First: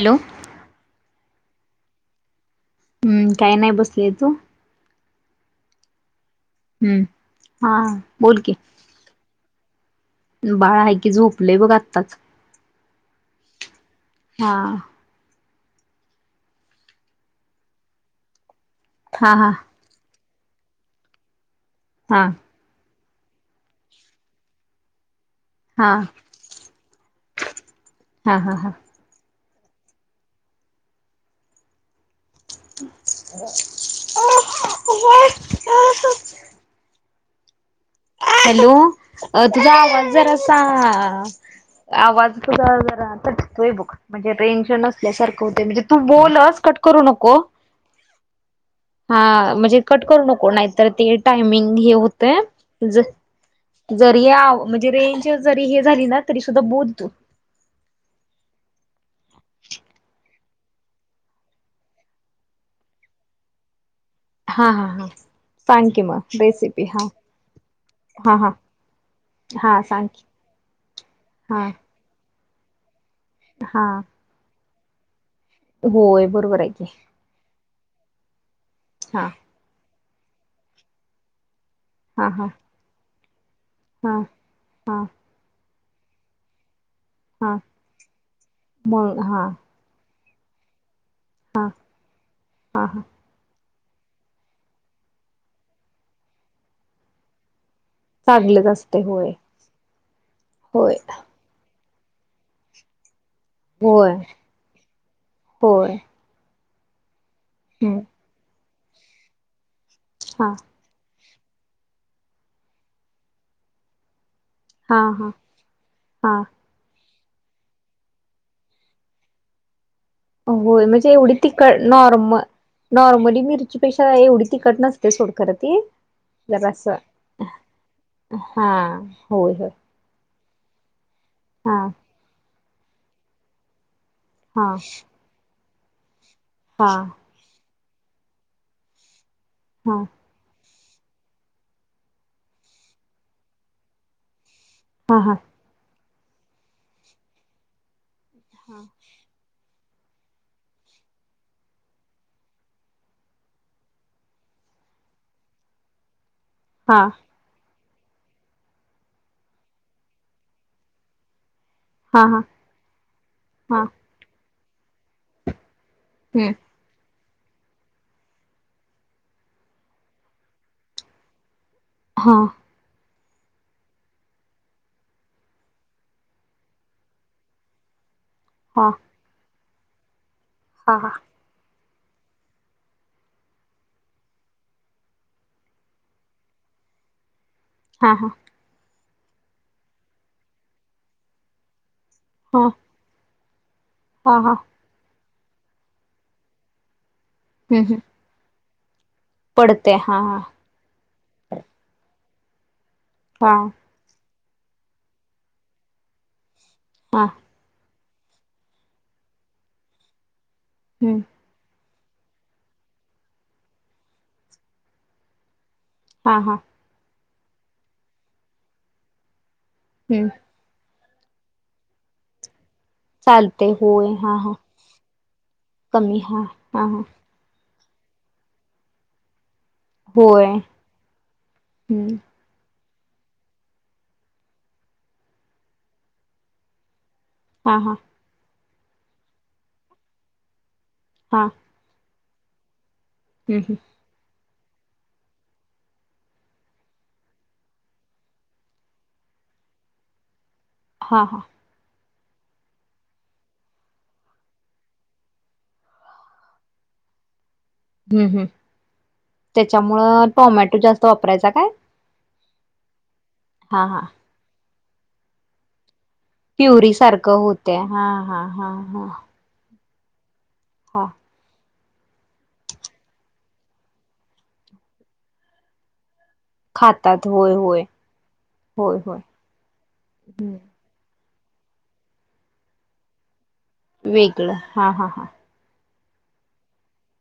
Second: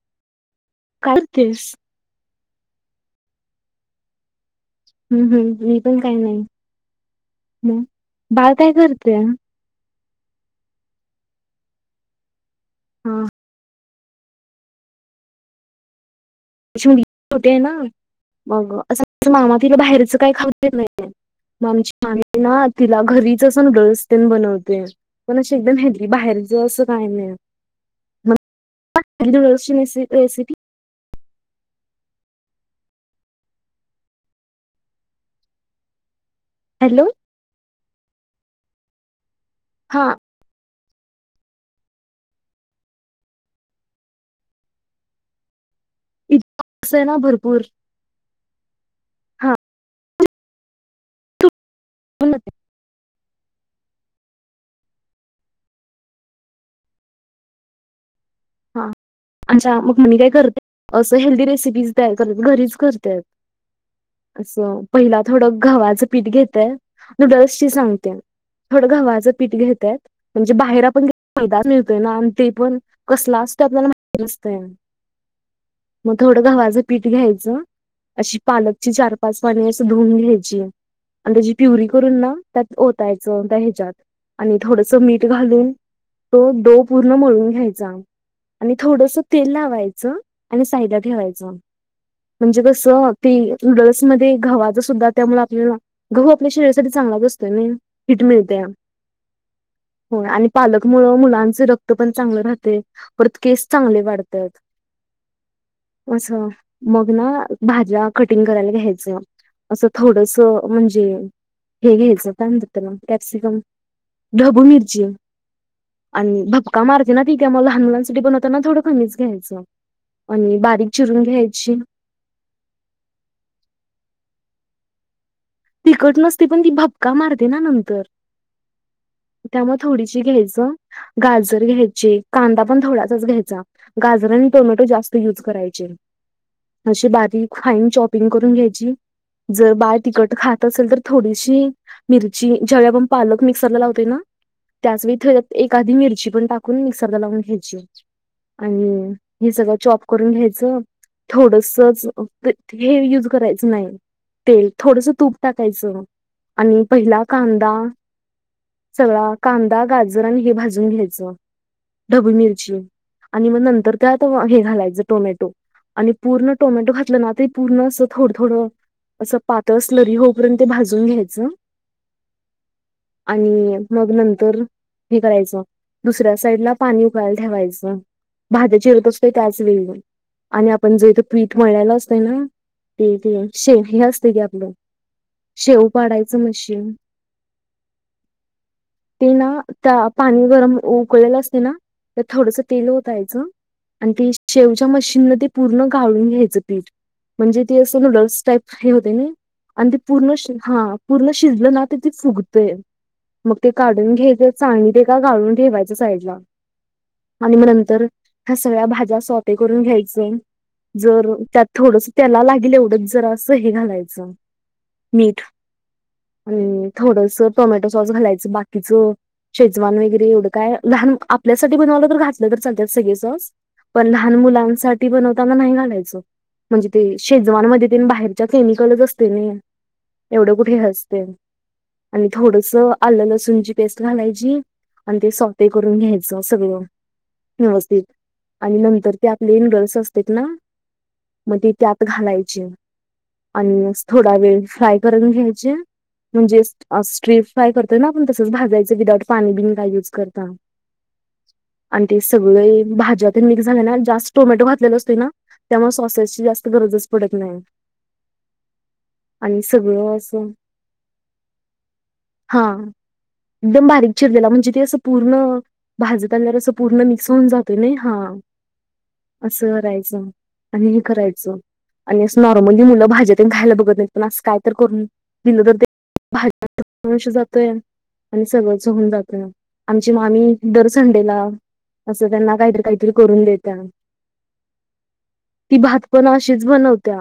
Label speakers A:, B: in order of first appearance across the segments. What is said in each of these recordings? A: Hello.
B: काय करतेस?
A: हम्म काही नाही बसली. तू?
B: हम्म हम्म. मी पण काही नाही.
A: हम्म हा
B: मग?
A: बोल
B: बाळ काय करतय?
A: बाळा आहे की झोपलेय बघ आत्ताच.
B: ह.
A: हा.
B: अ मु होतेय ना. मग असं
A: हा हा
B: मामा तिला बाहेरच काय खाऊ नाही. मग आमची
A: हा
B: मामी ना तिला घरीच नूडल्स तेन बनवते. पण अशी एकदम
A: हा
B: हेल्दी. बाहेरच असं काय नाही. मग
A: हा हा हा.
B: [unintelligible] रेसिपी.
A: [inaudible]
B: हॅलो.
A: हॅलो तुझा
B: हा
A: आवाज जरासा आवाज तुझा जरा कटतोय बघ. म्हणजे रेंज नसल्यासारखं होतय. म्हणजे तू बोलच. कट
B: असं
A: करू
B: आहे ना
A: नको.
B: भरपूर
A: हा म्हणजे कट करू नको. नाही तर ते टायमिंग हे
B: बोल ना.
A: होतय. ज जरी या आव म्हणजे रेंज जरी हे झाली ना, तरी सुद्धा बोल तू.
B: आमच्या मामी काय करते. असं हेल्दी रेसिपीज तयार करत घरीच करतेत.
A: हा
B: असं
A: हा हा
B: पहिल थोडं
A: सांग की
B: गव्हाचं पीठ
A: मग
B: घेतय.
A: रेसिपी हा
B: नूडल्स ची सांगते.
A: हा हा
B: थोडं गव्हाचं पीठ
A: हा
B: घेतात.
A: सांग की
B: म्हणजे बाहेर आपण घेतो
A: हा
B: मैदा. आण ते पण कसला असतय
A: हा
B: आपल्याला माहित नसतय. म
A: होय
B: थोडं
A: बरोबर आहे
B: गव्हाचं
A: की
B: पीठ घ्यायचं. अशी पालकची चार
A: हा
B: पाच पाणी अस धुन घ्यायची. आणि त्याची प्युरी करून
A: हा
B: ना,
A: हा
B: त्यात ओतायचं द हच्यात.
A: हा
B: आणि थोडस
A: हा
B: मीठ घालून तो दोप पूर्ण मोळून
A: हा
B: घ्यायचा. आणि थोडस
A: मग हा
B: तेल लावायचं. आणि साईडला ठेवायचं.
A: हा
B: म्हणजे
A: हा हा
B: कसं? ते नूडल्स मध्ये गव्हाचा सुद्धा त्यामुळे आपल्याला, गहू आपल्या शरीरासाठी चांगलाच असतोय नई. हिट मिळते
A: चांगलंच
B: या.
A: असते होय
B: हो. आणि पालक
A: होय
B: मुळ मुलांच रक पण चांगलं राहते. परत केस चांगले
A: होय
B: वाढतात.
A: होय
B: असं. मग ना,
A: हम्म
B: भाज्या कटिंग करायला घ्यायचं. असं थोडस
A: हा
B: म्हणजे हे घ्यायचं. काय म्हणतात त्याला? टॅक्सीकम ढबू
A: हा
B: मिरची.
A: हा हा
B: आणि भपका मारते ना ती, त्या मुळ लहान मुला ते बनवताना थोडं कमीच घ्यायचं. आणि
A: होय
B: बारीक
A: म्हणजे
B: चिरून
A: एवढी
B: घ्यायची
A: तिखट नॉर्म नॉर्मली मिरचीपेक्षा एवढी तिखट नस
B: तिकट नसते पण ती भपका मारते ना नंतर.
A: हा होय होय
B: त्यामुळं थोडीशी घ्यायचं. गाजर
A: हा
B: घ्यायचे कांदा पण थोडासाच घ्यायचा गाजर आणि
A: हा
B: टोमॅटो जास्त, यूज करायचे
A: हा
B: अशी बारीक फाईन चॉपिंग करून घ्यायची. जर
A: हा
B: बाळ तिकट खात असेल तर थोडीशी मिरची ज्या वेळी आपण पालक मिक्सरला लावतोय ना. त्याच
A: हा
B: वेळी
A: हा
B: थेयात एआधी मिरची पण टाकून मिक्सरला लावून घ्यायची आणि. हे सगळं चॉप करून घ्यायचं हे युज करायचं नाही. तेल थोडस तूप टाकायचं आणि
A: हा
B: पहिला, कांदा सगळा कांदा गाजर आणि हे भाजून घ्यायचं.
A: हा
B: ढबू
A: हा
B: मिरची आणि मग
A: हा
B: नंतर त्या हे घालायचं टोमॅटो आणि, पूर्ण
A: हम्म
B: टोमॅटो घातलं ना ते पूर्ण थोडं थोडं अस पातल, लरी होऊपर्यंत ते भाजून घ्यायचं.
A: हां.
B: आणि मग नंतर, हे करायचं दुसऱ्या साईड ला पाणी उकळायला ठेवायचं. भाज्या
A: हा
B: चिरत असतोय त्याच वेळीवर आणि
A: हा
B: आपण
A: हा
B: जे ते पीठ मळल्याल असतंय ना ते ते शे हे असते की आपलं. शेव पाडायचं मशीन?
A: हा हा.
B: ते ना त्या पाणी गरम उकळलेलं असते ना. तर थोडस
A: हा
B: तेल होतायच आणि ती
A: हा हा
B: शेव च्या मशीन म पूर्ण गाळून घ्यायचं पीठ म्हणजे ते
A: हम्म हम्म
B: असं नूडल्स टाइप हे होतंय ने. आणि
A: पडते
B: ते
A: हा
B: पूर्ण हा पूर्ण शिजलं ना तर ती फुगतय मग
A: हा
B: ते काढ ढून घ्यायचे चाळणीत एका का गाळून ठेवायचं साईडला.
A: हा.
B: आणि मग नंतर ह्या सगळ्या भाज्या सोप्ये करून घ्यायचे
A: हम्म
B: जर त्यात थोडंस त्याला लागेल एवढंच जरासं हे घालायचं. मीठ
A: हा हा
B: आणि थोडस टोमॅटो सॉस घालायचं बाकीचं. शेजवान
A: हम्म
B: वगैरे एवढं काय लहान आपल्यासाठी बनवालं तर घ तले तर चालत्यात सगळे साॅस
A: चालते
B: पण
A: होय
B: लहान
A: हा हा
B: मुलांसाठी बनताना नाही घालायच
A: कमी हा हा
B: म्हणजे ते
A: हा
B: शेजवाांमध्ये तेण बाहेरच्या केमिकलच असतंय ना.
A: होय
B: एवढं कुठं हे असतंय
A: हम्म
B: आणि थोडस आलं लसूणची पेस्ट घालायची. आणि ते सोफे करून घ्यायचं सगळं.
A: हा हा
B: व्यवस्थित आणि नंतर ते आपले नूडल्स असतेत ना?
A: हां.
B: मग ते त्यात घालायचे
A: हम्म
B: आणि थोडा वेळ फ्राय करून घ्यायचे. म्हणजे स्ट्री फ्राय करतोय ना आपण तसंच भाजायचं विदाऊट पाणी बिनी काय युज करता.
A: हा हा.
B: आणि ते सगळे भाज्यातून मिक्स झाले ना जास्त टोमॅटो घातलेला असतोय ना. त्यामुळं सॉसेसची जास्त गरजच पडत नाही.
A: हम्म हम्म
B: आणि सगळं
A: त्याच्यामुळं
B: असं
A: टोमॅटो जास्त वापरायचा काय?
B: हा
A: हा
B: एकदम
A: हा
B: बारीक चिरलेला म्हणजे ते असं पूर्ण भाजत आल्यावर असं
A: प्युरी
B: पूर्ण मिक्स
A: सारखं
B: होऊन
A: होते
B: जातोय ने हा.
A: हा हा
B: असं करायचं आणि हे
A: हा
B: करायचं आणि असं नॉर्मली मुलं भाज्यातेन खायला बघत नाहीत ना, पण काय तर करून दिलं तर ते भाडनाचा
A: खातात
B: विषय
A: होय
B: जातोय
A: होय
B: आणि सगळंच
A: होय
B: होऊन
A: होय
B: जात आमची मामी दर संडेला असं त्यांना काहीतरी काहीतरी करून देतीया
A: वेगळं हा हा हा
B: ती भात पण अशीच बनवत्या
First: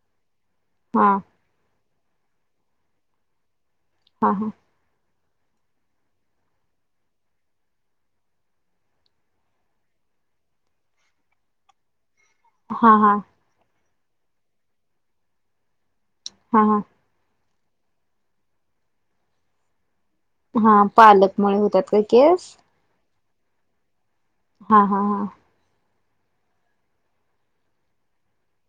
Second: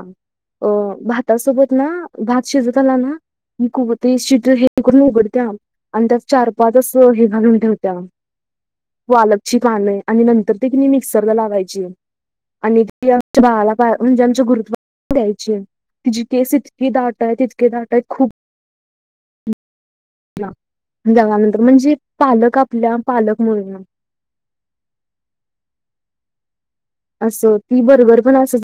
B: अ
A: हा
B: भातासोबत ना भात शिजत आला ना खूप ते
A: हा हा
B: हे तिकून उघडत्या आणि त्यात चार पाच हे घालून ठेवल्या वालकची कानं आणि नंतर ते कि मिक्सरला लावायची आणि
A: हा
B: ती
A: हा
B: आमच्या बाळाला पा म्हणजे आमचे गुरुत्व द्यायची तिची केस
A: हा हा
B: ईतके दाट आहे ईतके दाट आहे खुप
A: हा पालकमुळे
B: जगानंतर
A: होतात
B: म्हणजे
A: का केस
B: पालक आपल्या पालक म्हनुन
A: हा हा हा
B: असं ती बरोबर पण असेल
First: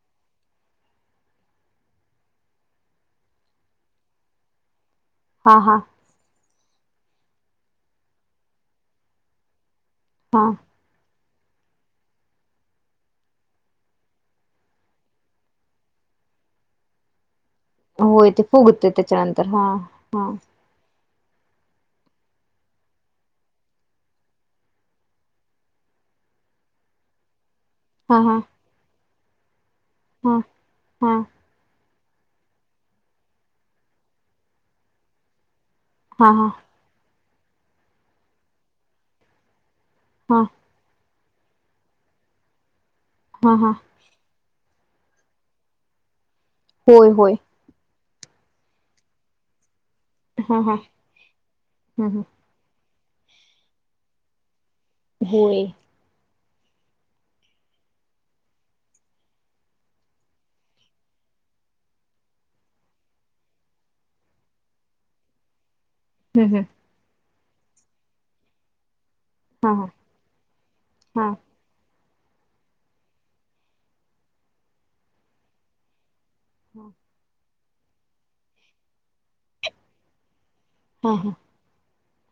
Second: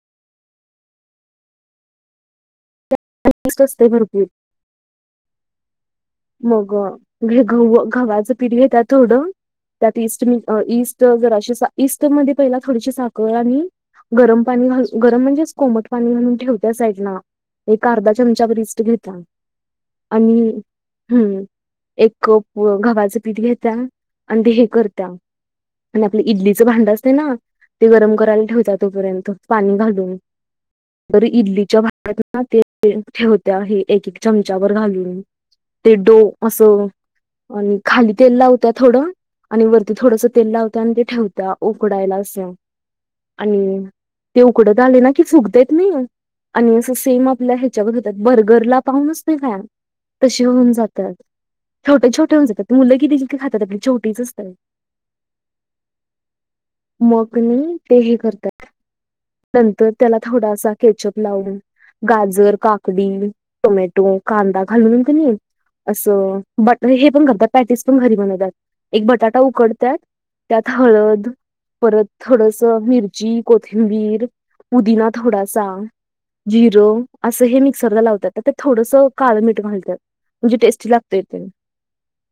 B: प्रॅक्टिस असतय भरपुर
A: हा हा
B: मग गव गव्हाच पिट घेत्या थोडं त्यात ईस्ट म
A: हा
B: ईस्ट जरजराशी ईस्ट मध्ये पहिला थोडीशी साखर आणि गरम पाणी घाल गरम म्हणजेच कोमट पाणी घालून ठेवत्या साईडला एक अर्धा
A: होय ते
B: चमचा बिस्ट
A: फुगते
B: घेता
A: त्याच्यानंतर हा हा
B: आणि हम्म एक घ घव्हाचं पीठ घेत्या आणि ते हे करतीया आणि आपल इडलीच भांड असते ना ते गरम
A: हा हा
B: करायला ठेवता तोपर्यंत पाणी घालून
A: हा हा
B: बर इडलीच्या भाड्यात ना ते ठेवत्या हे एक चमचाबर घालून ते डो
A: हा हा
B: असं आणि खाली तेल लावत्या थोडं आणि वरती थोडस
A: हा
B: तेल लावता आणि ते ठेवता उकडावायला अस
A: हा हा
B: आणि ते उकडत आले ना की चुकतेत नाही आणि असं
A: होय
B: सेम
A: होय
B: आपल्या बर्गरला पाहूनच नाही फ त
A: हा
B: होऊन
A: हा
B: जातात छटे
A: हम्
B: छोटे होऊन ज मुलं किती जे खातात आपले छोटीच असतात
A: होय
B: मग कणी तेहे करतात नंतर त्याला थोडासा केचअप लाऊन गाजर काकडी टोमॅटो कांदा घालून कणी असं
A: हम् हम
B: बटर हे पण करतात पॅटीस पण घरी बनवतात एक बटाटा
A: हा
B: उकडतात त्यात हळद
A: हा
B: परत थोडस मिरची कोथिंबीर पुदिना थोडासा जिर असं हे मिक्सरला लावतात ते थोडस काळ मिठ घालतात म्हणजे टेस्ट
A: हा हा
B: लागतो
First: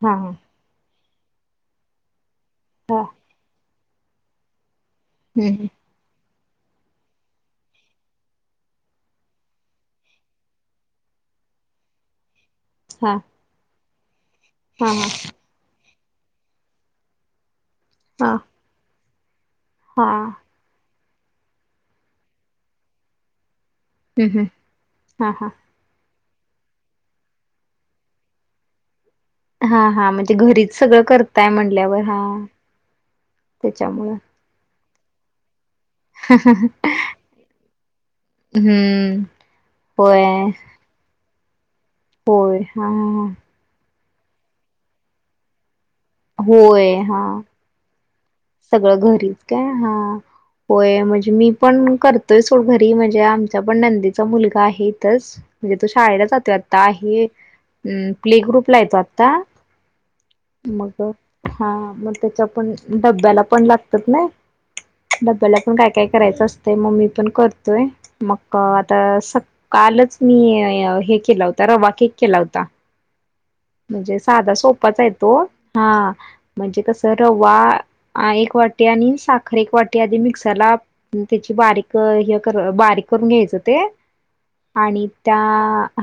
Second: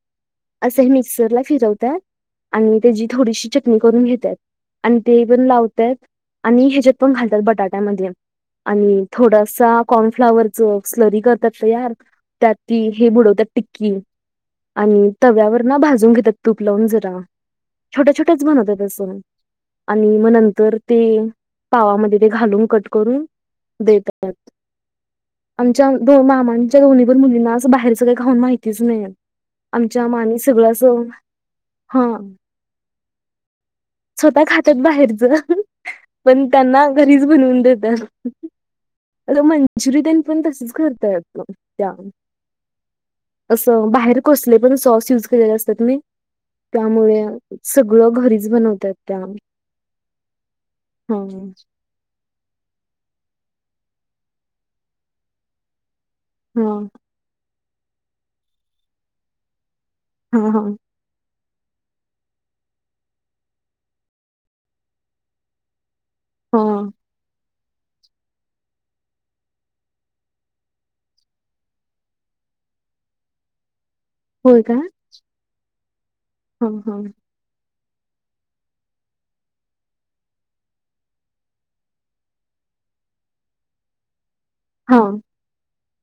A: हा हा हा
B: असं मिक्सरला फिरवतात आणि त्याची थोडीशी चटणी करून घेतात आणि ते पण
A: हम्म
B: लावत्यात आणि याच्यात पण घालतात बटाट्यामध्ये आणि थोडासा कॉर्नफ्लावरच स्लरी करतात तयार त्यात ती हे
A: हा
B: बुडवतात टिक्की
A: हा हा
B: आणि तव्यावर ना भाजून घेतात तूप लावून जरा छोट्या छोट्याच बनवत तसं आणि
A: हा
B: मग नंतर ते पावामध्ये ते घालून कट करून देत
A: हम्म हम्म हा हा
B: आमच्या मामांच्या घवनीभर मुलींना असं बाहेरचं काही खाऊन माहितीच नाहीये
A: हा हा म्हणजे घरीच सगळं करताय म्हणल्यावर हा, त्याच्यामुळं
B: त्यात बाहेरच [inaudible] पण त्यांना घरीच बनवून देतात.
A: हम्म
B: आता मंजुरी ते न
A: होय
B: पण तसच करत्यात, त्या
A: होय, ह ह ह
B: असं बाहेर कसले पण सॉस युज केलेले असतात नाही.
A: होय हा
B: त्यामुळे सगळं घरी
A: सगळं घरीच काय हा होय
B: हा
A: म्हणजे मी पण करत इथेच ओ घरी म्हणजे आमच्या पण नंदीचा मुलगा आहे इथंच म्हणजे तो शाळेला जो [unintelligible]
B: हा
A: आता हे अ प्ले ग्रुपला येतो आता
B: हा हा
A: मग हा मग त्याच्या पण डब्याला पण लागतात ना डब्याला [inaudible] पण काय- काय करायच असतय
B: हा
A: मग मी पण करतोय. मग आता कालच मी हे केला होता रवा केक केला होता. म्हणजे साधा
B: होय का
A: सोपाचा आहे तो हा
B: हा
A: म्हणजे
B: हा
A: कस रवा वा एक वाटी आणि साखर एक वाटी आधी मिक्सरला त्याची बारीक हे बारीक करून घ्यायचं करून घ्यायचं ते
B: हा
A: आणि त्या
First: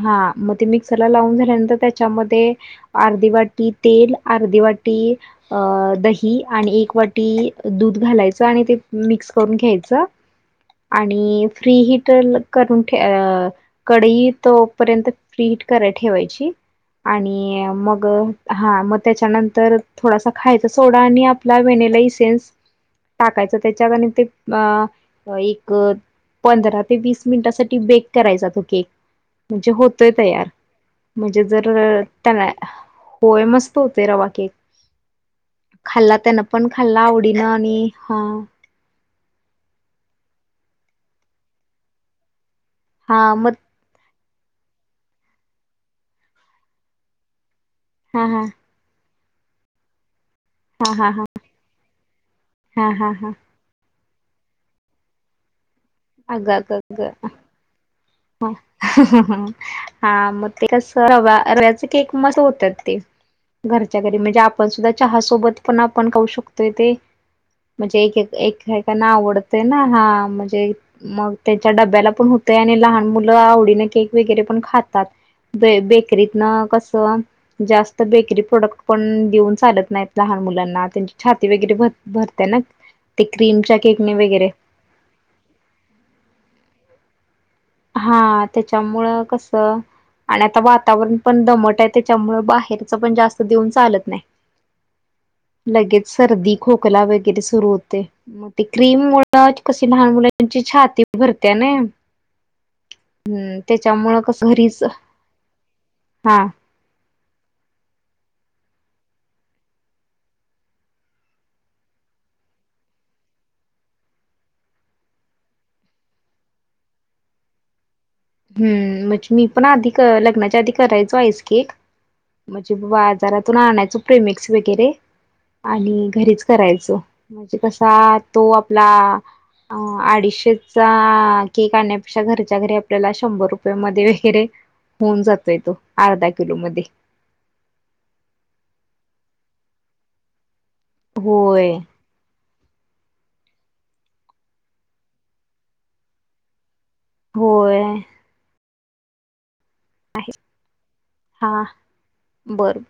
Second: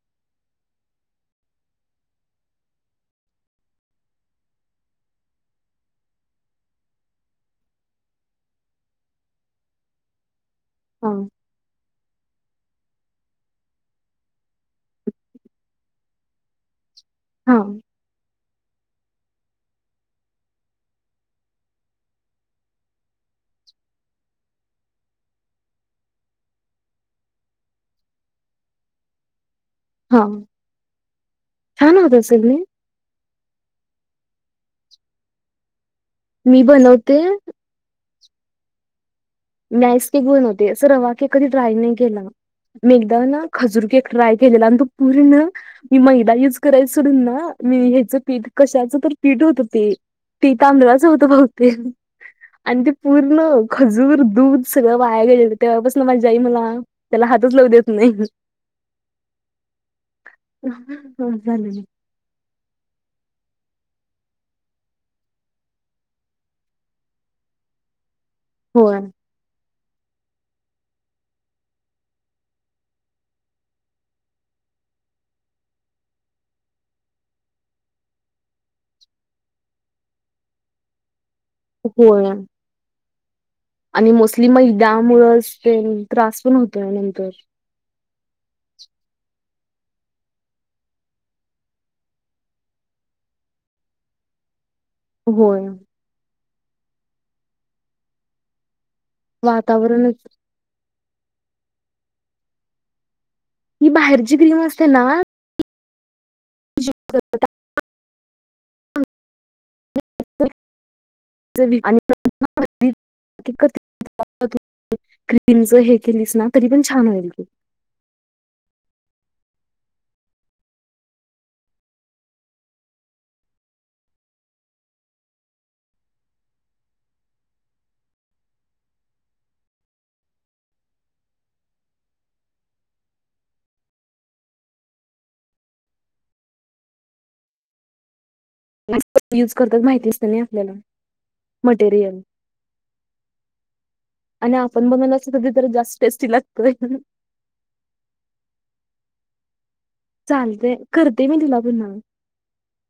A: हा मग ते मिक्सरला लावून झाल्यानंतर त्याच्यामध्ये ते अर्धी वाटी तेल, अर्धी वाटी अ दही आणि एक वाटी दूध घालायचं आणि ते मिक्स करून घ्यायचं. [inaudible]
B: [unintelligible]
A: आणि फ्री हटर [unintelligible] करून ठे- कढई तोपर्यंत फ्री हीट करायला ठेवायची.
B: हा
A: आणि मग हा मग त्याच्यानंतर थोडासा खायचा सोडा आणि आपला वनेला इसेनस टाकायचं त्यांच्यात ते अ एक पंधरा ते वीस मिनिटासाठी बेक करायचा म्हणजे तो केक म्हणजे होतोय
B: हा
A: तयार म्हणजे जर
B: छान होत असेल नाही
A: करायला. होय मस्त होतोय, रवा केक खाल्ला त्यांना
B: मी
A: पण खाल्ला
B: बनवते
A: आवडीन आणि हा
B: मी आईस केक बनवते. अस रवा के कधी ड्राय नाही केला मी एकदा
A: हा
B: ना
A: मग
B: खजूर केक ट्राय केलेला आणि तो पूर्ण मी मैदा युज करायचं सडून ना हेचं
A: हा हा
B: पीठ कशाचं तरी पीठ होतं ते ते
A: हा
B: तांदळाचं
A: हा
B: होत
A: हा
B: बहुतेक आणि
A: हा
B: ते
A: हा हा
B: पूर्ण खजूर दूध सगळं वाया गेलेलं तेव्हा पासून
A: अगं- अगं
B: नाही
A: -अगं [inaudible] हा मग ते कस रवा्या
B: झालेली
A: रव्याचे केक मस्त होतात ते घरच्या घरी म्हणजे आपण सुद्धा चहासोबत पण आपण खऊ शकतोय ते. म्हणजे एक
B: होय
A: एकाना आवडते ना हा म्हणजे मग त्याच्या डब्याला पण होतंय आणि लहान मुलं आवडीने केक वगैरे पण खातात. ब बेकरीत न कसं जास्त बेकरी प्रोडक्ट पण देऊन चालत नाहीत. लहान मुलांना त्यां छाती वगैरे भर
B: होय
A: भरतेय ना ते क्रीमच्या
B: आणि
A: केकने
B: मोस्ली
A: वगैरे
B: मदामुळच ते त्रास होतो [unintelligible]
A: हा त्याच्यामुळं कस आणि आता वातावरण पण दमट आहे. त्याच्यामुळे बाहेरच पण जास्त देऊन चालत नाही.
B: होय
A: लगेच सर्दी, खोकला वगैरे सुरू होतय म ते क्रीममुळे त्यात कशी लहान
B: वातावरणच
A: मुलांची छाती भरत्या नय हम्म,
B: ही
A: त्याच्यामुळं
B: बाहेरची
A: कस
B: क्रीम
A: घरीच,
B: असते ना
A: हा
B: [unintelligible] आणि [inaudible] [inaudible] क्रीमच हे केलीस ना तरी पण छान होईल ते.
A: हम्म, म्हजे मी पण आधी कर लग्नाच्या आधी करायचो आईस केक म्हणजे बाजारातून आणायचो प्रिमिक्स वगैरे आणि घरीच करायचो, म्हणजे कसा तो आपला अ अडीचशेचा केक आणण्यापेक्षा घरच्या घरी आपल्याला शंभर रुपयामध्ये वगैरे होऊन जातोय तो अर्धा किलो मध्ये.
B: युज करतात माहिती असतय ना आपल्याला
A: होय
B: मटेरियल आणि आपण बनवलेल अस कधीतरी जास्त टेस्टी लागतोय.
A: होय
B: चालतय करते मी तुला पुन्हा.
A: बर बर